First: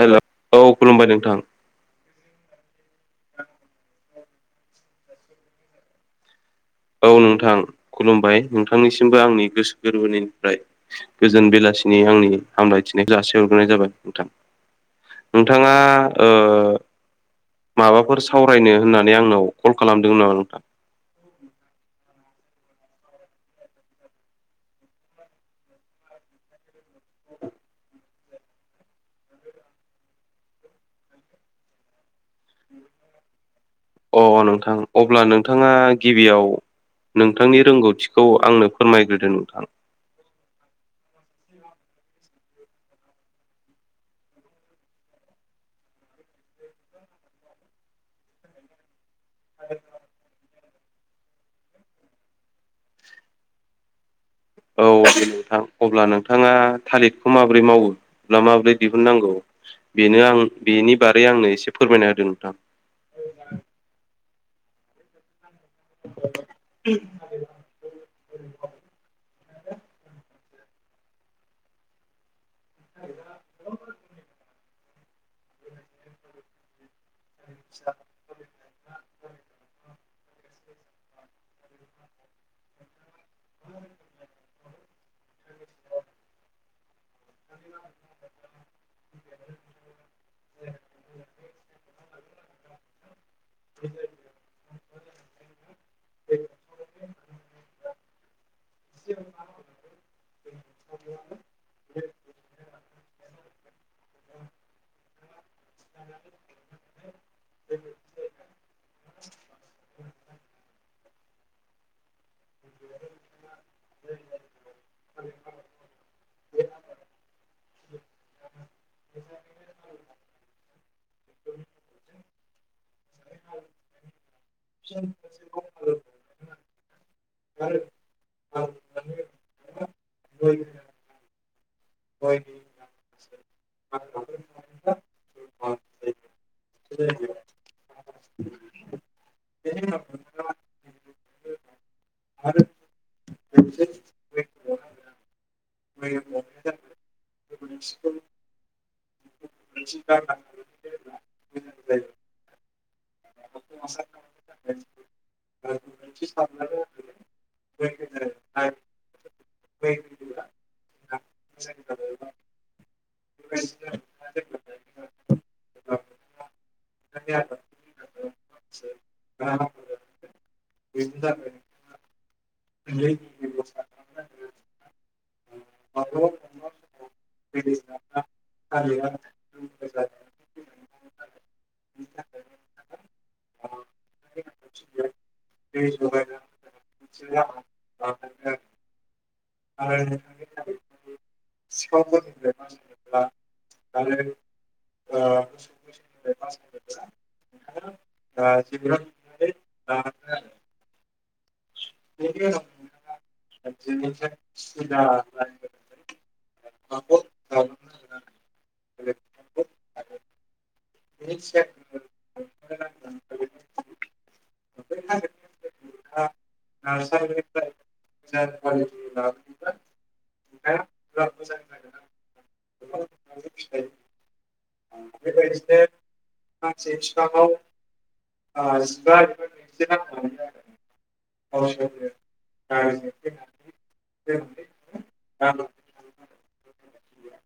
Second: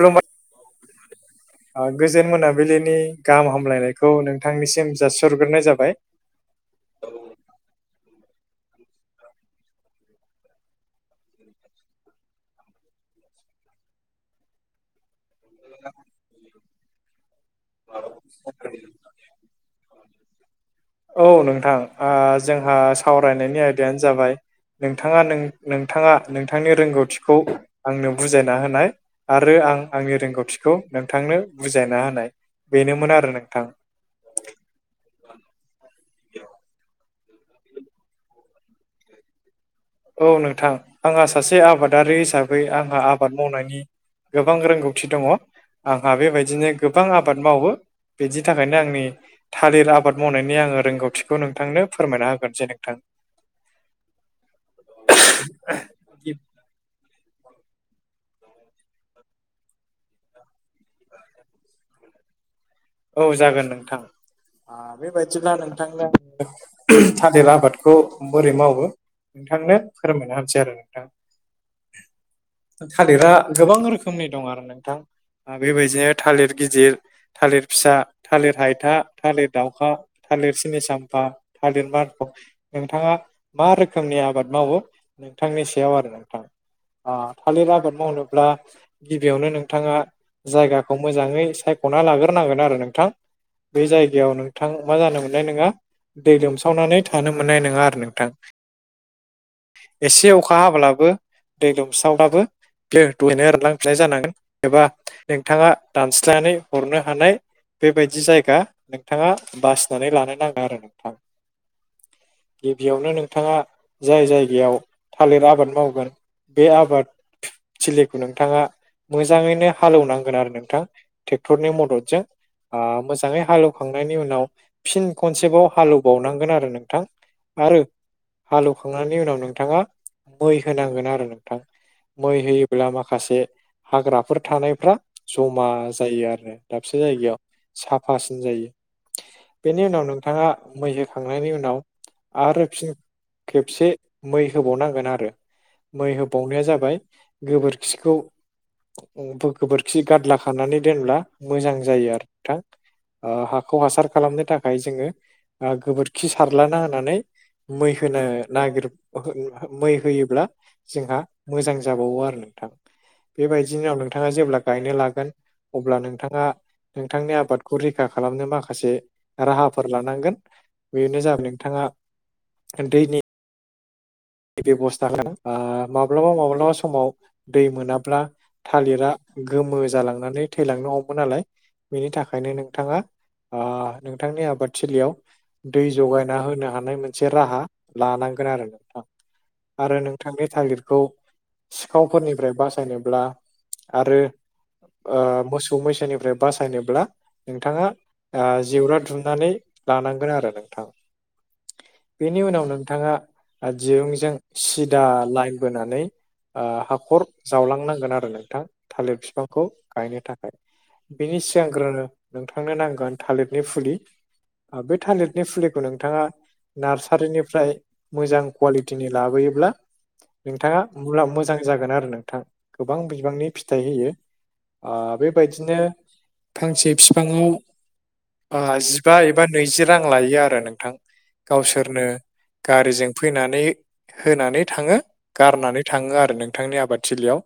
हेल' औ खुलुमबाय नोंथां गोजोन मोनाबिलिनि गाहाम हामलायनायखौ नोंथांनिसिम जासिहरग्रोनाय जाबाय औ नोंथां खुलुमबाय नोंथांनिसिमबो आंनि गोसो गोरबोनिनिफ्राय गोजोन बेलासिनि आंनि हामलायथिनाय जासि हरग्रोनाय जाबाय नोंथां नोंथाङा ओ माबाफोर सावरायनो होननानै आंनाव कल खालामदों नामा नोंथां? औ नोंथां जोंहा सावरायनायनि आयदायानो जाबाय नोंथाङा नों नोंथाङा नोंथांनि रोंगौथिखौ आंनो बुजायना होनाय आरो आं आंनि रोंगौथिखौ नोंथांनो बुजायना होनाय बेनोमोन आरो नोंथां अ नोंथां अब्ला नोंथाङा गिबियाव नोंथांनि रोंगौथिखौ आंनो फोरमायग्रोदो नोंथां औ नोंथां आंहा सासे आबादारि हिसाबै आंहा आबाद मावनायनि गोबां रोंगौथि दङ आंहा बेबायदिनो गोबां आबाद मावो बिनि थाखायनो आंनि थालिर आबाद मावनायनि आङो रोंगौथिखौ नोंथांनो फोरमायना होगोरनोसै नोंथां औ आ नोंथां अब्ला नोंथाङा थालिरखौ माब्रै मावो ना माब्रै दिहुननांगौ बेनो आं बेनि बादै आंनो एसे फोरमायना होदों नोंथां औ जागोन नोंथां बेबायदिब्ला नोंथांनो थालिर आबादखौ बोरै मावो नोंथांनो फोरमायना होग्रो नसै आरो नोंथां थालिरा गोबां रोखोमनि दं आरो नोंथां बेबायदिनो थालिर गिदिर थालिर फिसा थालिर हायथा थालिर दाउखा थालिर सिनि साम्फा थालिर मानफं नोंथाङा मा रोखोमनि आबाद मावो नोंथांनि सायाव आरो नोंथां अ थालिर आबाद मावनोब्ला गिबियावनो नोंथाङा जायगाखौ मोजाङै सायख'ना लागोर नांगोन आरो नोंथां बे जायगायाव नोंथां मा जानो मोननाय नोङा दै लोमसावनानै थानो मोननाय नङा आरो नोंथां [unintelligible] एसे अखा हाब्लाबो दै लोमस्रावब्लाबो जानांगोन एबा नोंथाङा दानस्लायनानै हरनो हानाय बेबायदि जायगा नोंथाङा बासिनानै लानो नाङा आरो नोंथां गिबियावनो नोंथाङा जाय जायगायाव थालिर आबाद मावगोन बे आबाद थिलिखौ नोंथाङा मोजाङैनो हालौवनांगोन आरो नोंथां ट्रेक्टरनि मदद जों मोजाङै हालौखांनायनि उनाव फिन खनसेबाव हालौ बावनांगोन आरो नोंथां आरो हालौवखांनायनि उनाव नोंथाङा मै होनांगोन आरो नोंथां मै होयो ब्ला माखासे हाग्राफोर थानायफ्रा जमा जायो आरो दाबसे जायगायाव साफासिन जायो बेनि उनाव नोंथाङा मैहोखांनायनि उनाव आरो फिन खेबसे मै होबावनांगोन आरो मै होबावनाया जाबाय गोबोरखिखौ गोबोरखि गादला खानानै दोनब्ला मोजां जायो आरो नोंथां ओ हाखौ हासार खालामनो थाखाय जोङो गोबोरखि सारलाना होनानै मै होनो नागिर मै होयोब्ला जोंहा मोजां जाबावो आरो नोंथां बेबायदिनि उनाव नोंथाङा जेब्ला गायनो लागोन अब्ला नों नोंथाङा नोंथांनि आबादखौ रैखा खालामनो माखासे राहाफोर लानांगोन बेनो जाबाय नोंथाङा उन्दैनि बेबस्था होन ओ माब्लाबा माब्लाबा समाव दै मोनाब्ला थालिरा गोमो जालांनानै थैलांनो हमो नालाय बेनि थाखायनो नोंथाङा ओ नोंथांनि आबादथिलियाव दै जगायना होनो हानाय नाय मोनसे राहा लानांगोन आरो नोंथां आरो नोंथांनि थालिरखौ सिखावफोरनिफ्राय बासायनोब्ला आरो ओ मोसौ मैसोानिफ्राय बासायनोब्ला नोंथाङा ओ जेवरा दुमनानै लानांगोन आरो नोंथां बेनि उनाव नोंथाङा ओ दिरुंजों सिदा लाइन बोनानै ओ हाखर जावलांनांगोन आरो नोंथां थालिर बिफांखौ गायनो थाखाय बिनि सिगांग्रोनो नोंथांनो नांगोन थालिरनि फुलि ओ बे थालिरनि फुलिखौ नोंथाङा नार्सारिनिफ्राय मोजां कुवालिटिनि लाबोयोब्ला नोंथाङा मुला मोजां जागोन आरो नोंथां गोबां बिबांनि फिथाइ होयो। ओ बेबायदिनो फांसे बिफाङाव जिबा एबा नैजि रां लायो आरो नोंथां। गावसोरनो गारिजों फैनानै होनानै थाङो गारनानै थाङो आरो नोंथांनि आबादथिलियाव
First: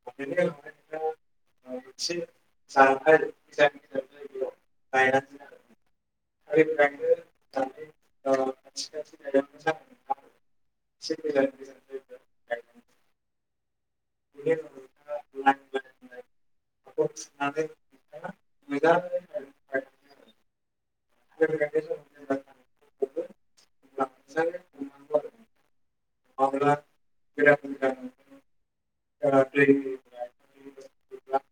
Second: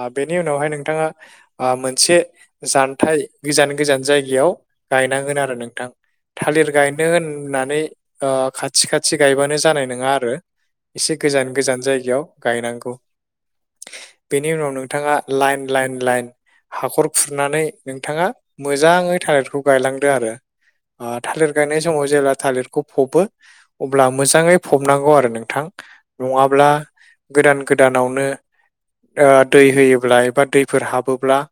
ओ बेनि उनावहाय नोंथाङा ओ मोनसे जानथाय गोजान गोजान जायगायाव गायनांगोन आरो नोंथां। थालिर गायनो होननानै ओ खाथि खाथि गायबानो जानाय। नङा आरो एसे गोजान गोजान जायगायाव गायनांगौ। बेनि उनाव नोंथाङा लाइन लाइन लाइन हाखर खुरनानै नोंथाङा मोजाङै थालिरखौ गायलांदो आरो ओ थालिर गायनाय समाव जेब्ला थालिरखौ फबो अब्ला मोजाङै फबनांगौ आरो नोंथां नङाब्ला गोदान गोदानावनो ओ दै होयोब्ला एबा दैफोर हाबोब्ला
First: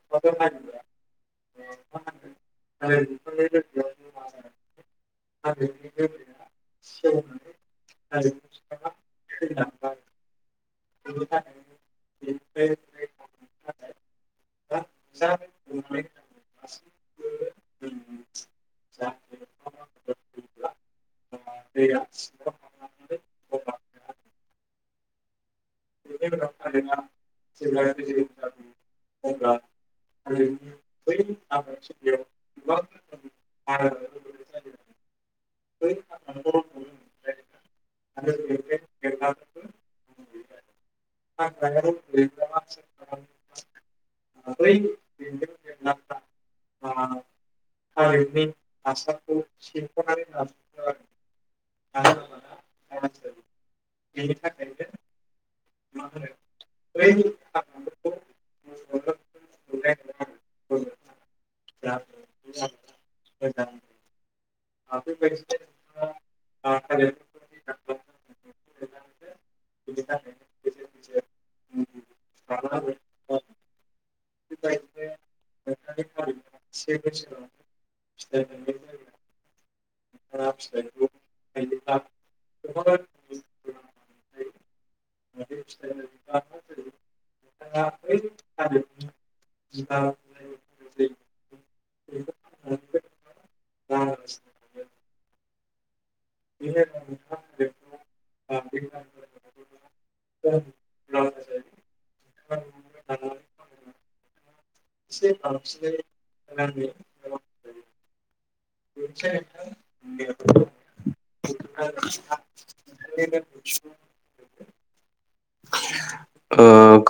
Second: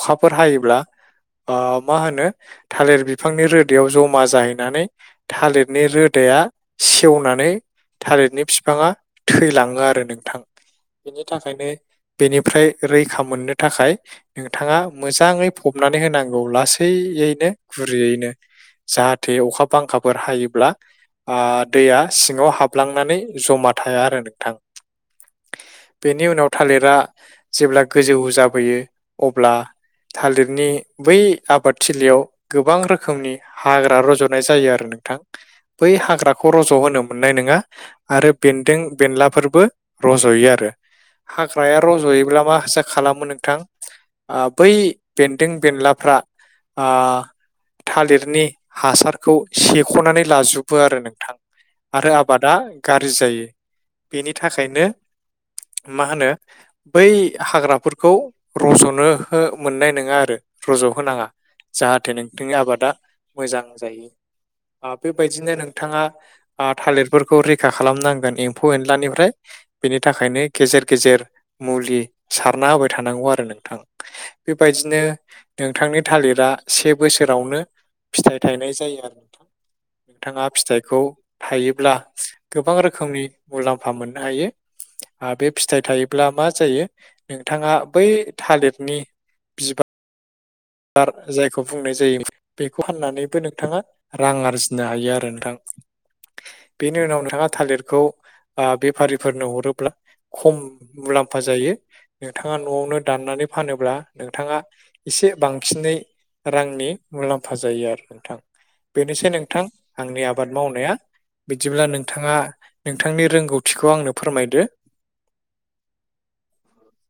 अखाफोर हायोब्ला ओ मा होनो थालिर बिफांनि रोदायाव जमा जाहैनानै थालिरनि रोदाया सेवनानै थालिरनि फिफाङा थैलाङो आरो नोंथां। बेनि थाखायनो बेनिफ्राय रैखा मोननो थाखाय नोंथाङा मोजाङै फबनानै होनांगौ लासैयैनो गुरैयैनो। जाहाथे अखा बांखाफोर हायोब्ला दैया सिङाव हाबलांनानै जमा थाया आरो नोंथां। बेनि उनाव थालिरा जेब्ला गोजौ जाबोयो अब्ला थालिरनि बै आबादथिलियाव गोबां रोखोमनि हाग्रा रजद जायो आरो नोंथां बै हाग्राखौ र' होन मोननाय नङा आरो बेन्दों बेनलाफोरबो रज'यो आरो हाग्राया रज'योब्ला मा हासा खालामो नोंथां। बै बेन्दों बेनलाफ्रा थालिरनि हासारखौ सेख'नानै लाजोबो आरो नोंथां। आरो आबादा गाज्रि जायो बेनि थाखायनो मा होनो बै हाग्राफोरखौ रज'नो मोननाय नङा आरो रज'होनाङा। जाहाथे नोंथांनि आबादा मोजां जायो बेबायदिनो नोंथाङा थालिरफोरखौ रैखा खालामनांगोन एम्फौ एनलानिफ्राय बेनि थाखायनो गेजेर गेजेर मुलि सारना होबाय थानांगौ आरो नोंथां। बेबायदिनो नोंथांनि थालिरा से बोसोरावनो फिथाइ थायनाय जायो आरो नोंथां नोंथाङा फिथाइखौ हायोब्ला गोबां रोखोमनि मुलाम्फा मोननो हायो। आरो बे फिथाइ थायोब्ला मा जायो नोंथाङा बै थालिरनि बिबा द [inaudible] र जायखौ बुंनाय जायो बेखौ होनान्नानैबो नोंथाङा रां आरजि नो हायो आरो नोंथां। बेनि उनाव नोंथाङा थालिरखौ बेफारिफोरनो हरोब्ला खम मुलाम्फा जायो। नोंथाङा न'आवनो दाननानै फानोब्ला नोंथाङा एसे बांसिनै रांनि मुलाम्फा जायो आरो नोंथां बेनोसै नोंथां आंनि आबाद मावनाया। बिदिब्ला नोंथाङा नोंथांनि रोंगौथिखौ आंनो फोरमायदो।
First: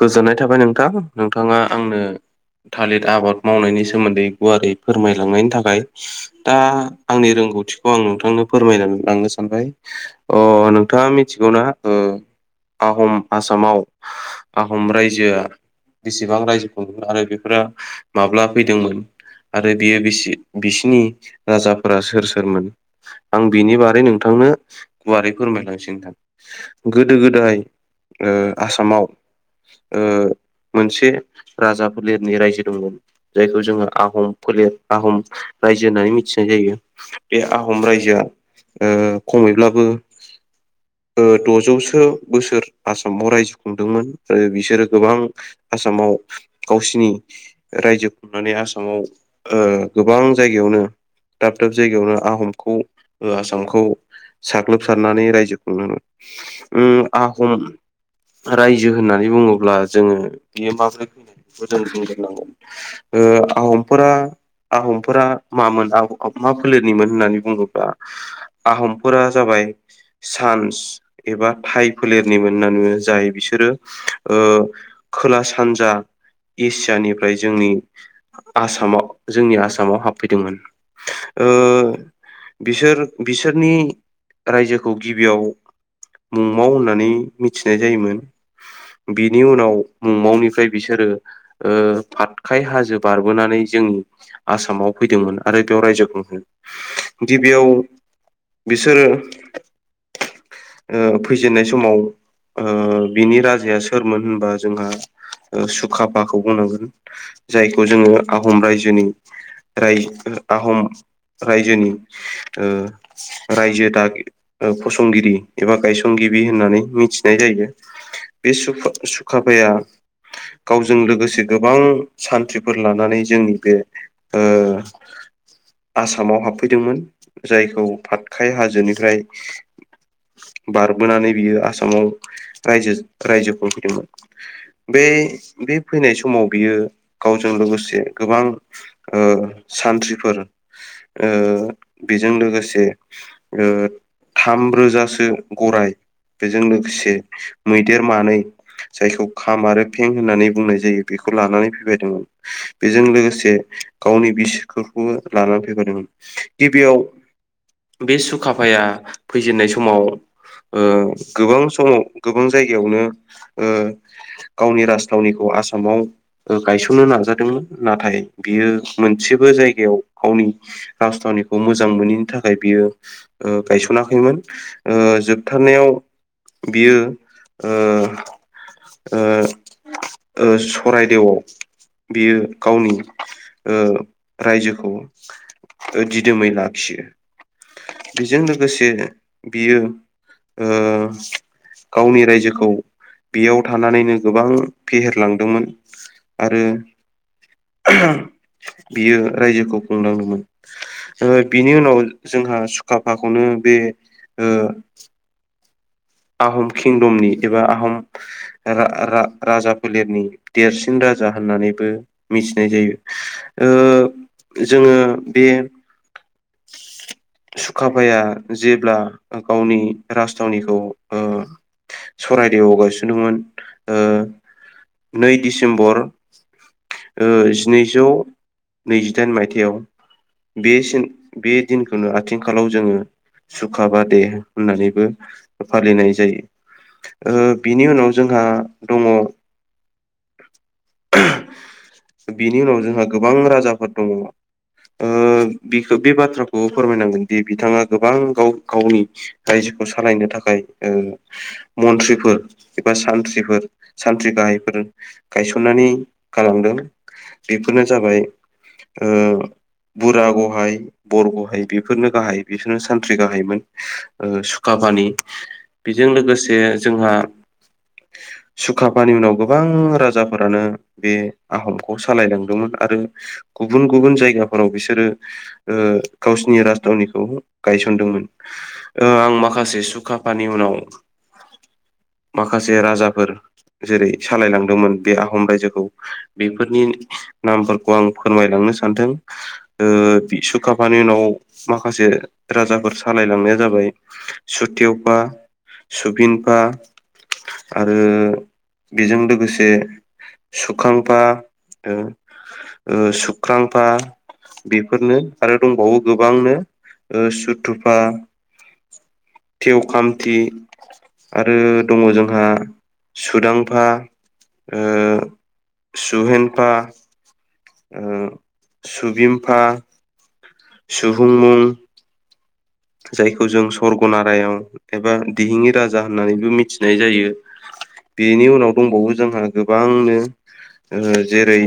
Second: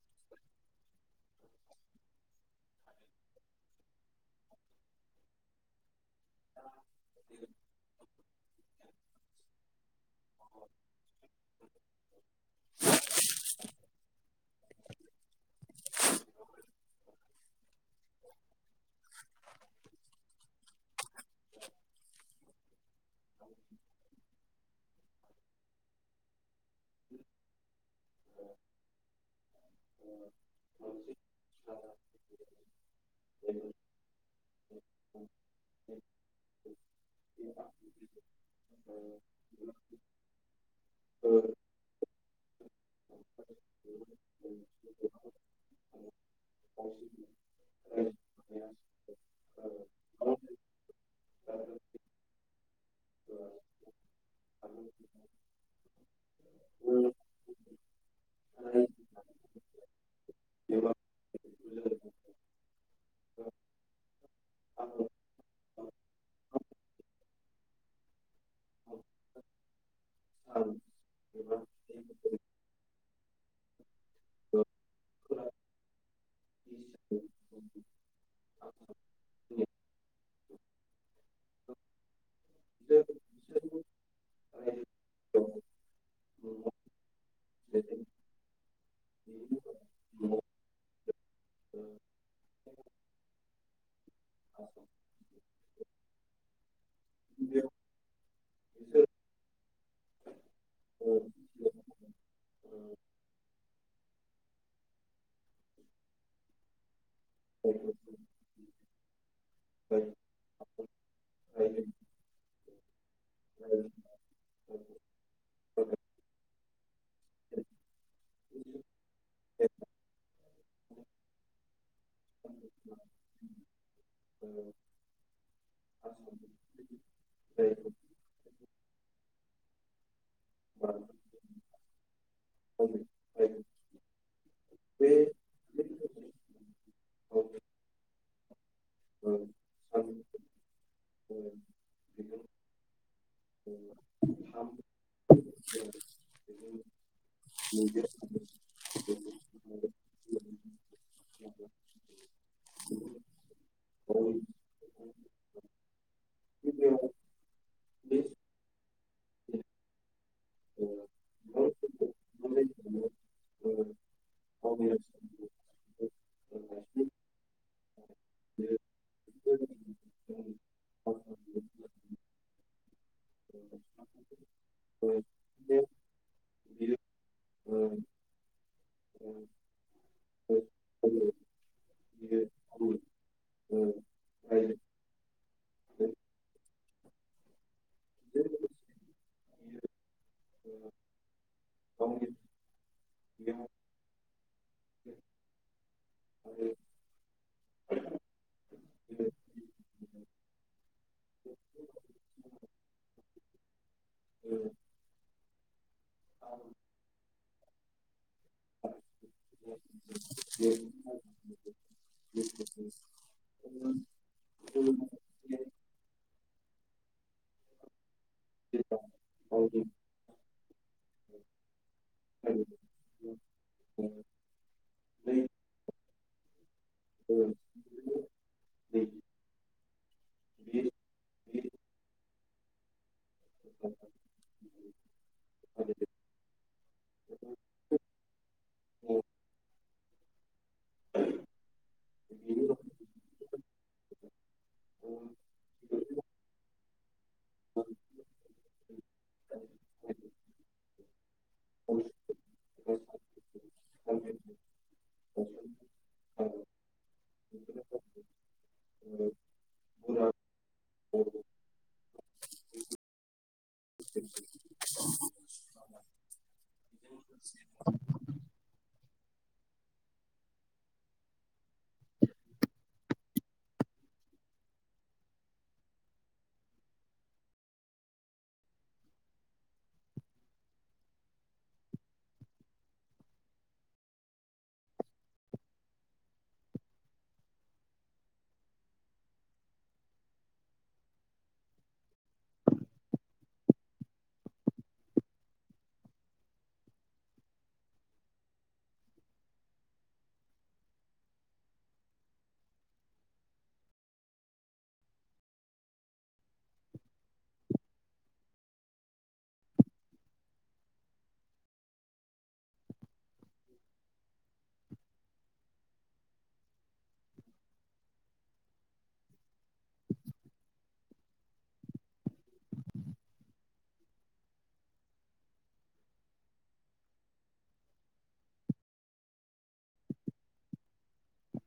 गोजोननाय थाबाय नोंथां नोंथाङा आंनो थालिर आबाद मावनायनि सोमोन्दै गुवारै फोरमायलांनायनि थाखाय दा आंनि रोंगौथिखौ आं नोंथांनो फोरमायना लांनो सानबाय नोंथाङा मिथिगौना आहम आसामाव आहम रायजोआ बेसेबां रायजो खदोंमोन आरो बेफोरो माब्ला फैदोंमोन। आरो बियो बिसि बिसिनि राजाफोरा सोर सोरमोन। आं बिनि बारै नोंथांनो गुवारै फोरमायलांसै नोंथां। गोदो गोदाय ओ आसामाव मोनसे राजाफोर लिरनाय रायजो दंमोन। जायखौ जोङो आहम फोलेर आहम रायजो होननानै मिथिनाय जायो। बे आहम रायजोआ खमैब्लाबो द'जौसो बोसोर आसामाव रायजो दोंमोन आरो बिसोरो गोबां आसामाव गावसिनि रायजो खुंनानै आसामाव गोबां जायगायावनो दाब दाब जायगायावनो आहमखौ आसामखौ साग्लोबसारनानै रायजोखुंदोंमोन उम आहम रायजो होननानै बुङोब्ला जोङो बियो माबोरै फैनाय बेखौ जों बुंग्रोनांगोन। ओ आहमफोरा आहमफोरा मामोन मा फोलेरनिमोन होननानै बुङोब्ला आहमफोरा जाबाय सान्स एबा थाइ फोलेरनिमोनना नु जायो बिसोरो खोला सानजा एसियानिफ्राय जोंनि आसामाव जोंनि आसामाव हाबफैदोंमोन। बिसोर बिसोरनि रायजोखौ गिबियाव मुंमाव नानै मि नाय जायोमोन बिनि उनाव मुंमावनिफ्राय बिसोरो ओ फातखाय हाजो बारबोनानै जोंनि आसामाव फैदोंमोन आरो बेयाव रायजो खुङो। गिबियाव बिसोरो। फैजेननाय समाव बिनि राजाया सोरमोन होनबा जोंहा सुखाफाखौ बुंनांगोन। जायखौ जोङो आहम रायजोनि रा आहम रायजोनि ओ रायजो दागि फसंगिरि एबा गायसनगिरि होननानै मिथि नाय जायो बे सुखा- सुखाफाया गावजों लोगोसे गोबां सान्थ्रिफोर लानानै जोंनि बे आसामाव हाबफैदोंमोन जायखौ आखाय हाजोनिफ्राय बारबोनानै बियो आसामाव राजो रायजोखौमोन [unintelligible] बे बे फैनाय समाव बियो गावजों लोगोसे गोबां सानथ्रिफोर ओ बेजों लोगोसे थामरोजासो गरराय बेजोंनो मैदेर मानै जायखौ खाम आरो फें होननानै बुंनाय जायो बेखौ लानानै फैबायदोंमोन। बेजों लोगोसे गावनि बिसिफोरखौबो लानानै फैफादोंमोन। गिबियाव बे सुखाफाया फैजेनन्नाय समाव ओ गोबां समाव गोबां जायगायावनो गावनि राजथावनिखौ आसामाव गायसननो नाजादोंमोन नाथाय बियो मोनसेबो जायगायाव गावनि राजथावनिखौ मोजां मोनैनि थाखाय बियो ओ गायस'नाखैमोन ओ जोबथारनायाव बियो सरायदेवआव बियो गावनि रायजोखौ जिद मै लाखियो। बेजों लोगोसे बियो ओ गावनि रायजोखौ बेयाव थानानैनो गोबां फेहेरलांदोंमोन आरो बियो रायजोखौ खुंनांदोंमोन। बिनि उनाव जोंहा सुखााफाखौनो बे ओ आहम किंदमनि एबा आहम राजा फोलेरनि देरसिन राज जा होननानैबो मिथिनाय जायो ओ जोङो बे सुखाफाया जेब्ला गावनि राजथावनिखौ ओ सररायदेवआव गायसनदोंमोन नै डिसेम्बर ओ जिनैजौ नैजिदाइन मायथाइयाव बेन बे दिनखौनो आथिंखालाव जोङो सुखाबा दे होननानैबो फालिनाय जायो बिनि उनाव जोंहा दङ बिनि उनाव जोंहा गोबां राजाफोर दङ। ओ बिखो बे बाथ्राखौ फोरमायनांगोन दि बिथाङा गोबां गाव गावनि रायजोखौ सालायनो थाखाय ओ मन्थ्रिफोर एबा सानथ्रिफोर सानथ्रि गाहायफोर गायसननानै गालांदों बेफोरनो जाबाय ओ बुरा गाहाय बरग'हाय बेफोरनो गाहाय बिसोरनो सानथ्रि गाहायमोन सुकाफानि बेजों लोगोसे जोंहा सुकफानि उनाव गोबां राजाफोरानो बे आहमखौ सालायलांदोंमोन आरो गुबुन गुबुन जायगाफोराव बिसोरो ओ गावसिनि राजथावनिखौ गायसनदोंमोन आं माखासे सुखा आफानि उनाव माखासे राजाफोर जेरै सालायलांदोंमोन बे आहम रायजोखौ बेफोरनि नामफोरखौ आं फोरमायलांनो सानदों। ओ सुकाफानि उनाव माखासे राजाफोर सालायलांनाया जाबाय सुथेवफा सुबिनफा आरो बेजों लोगोसे सुखांफा ओ सुख्रांफा बेफोरनो आरो दंबावो गोबांनो ओ सुथुफा तेव कामथि आरो दङ जोंहा सुदांफा ओ सुहेनफा ओ सुबिमफा सुबुं मुं जायखौ जों सर्गणारायाव एबा दिहिङि राजा होननानैबो मिथिनाय जायो। बेनि उनाव दंबावो जोंहा गोबांनो ओ जेरै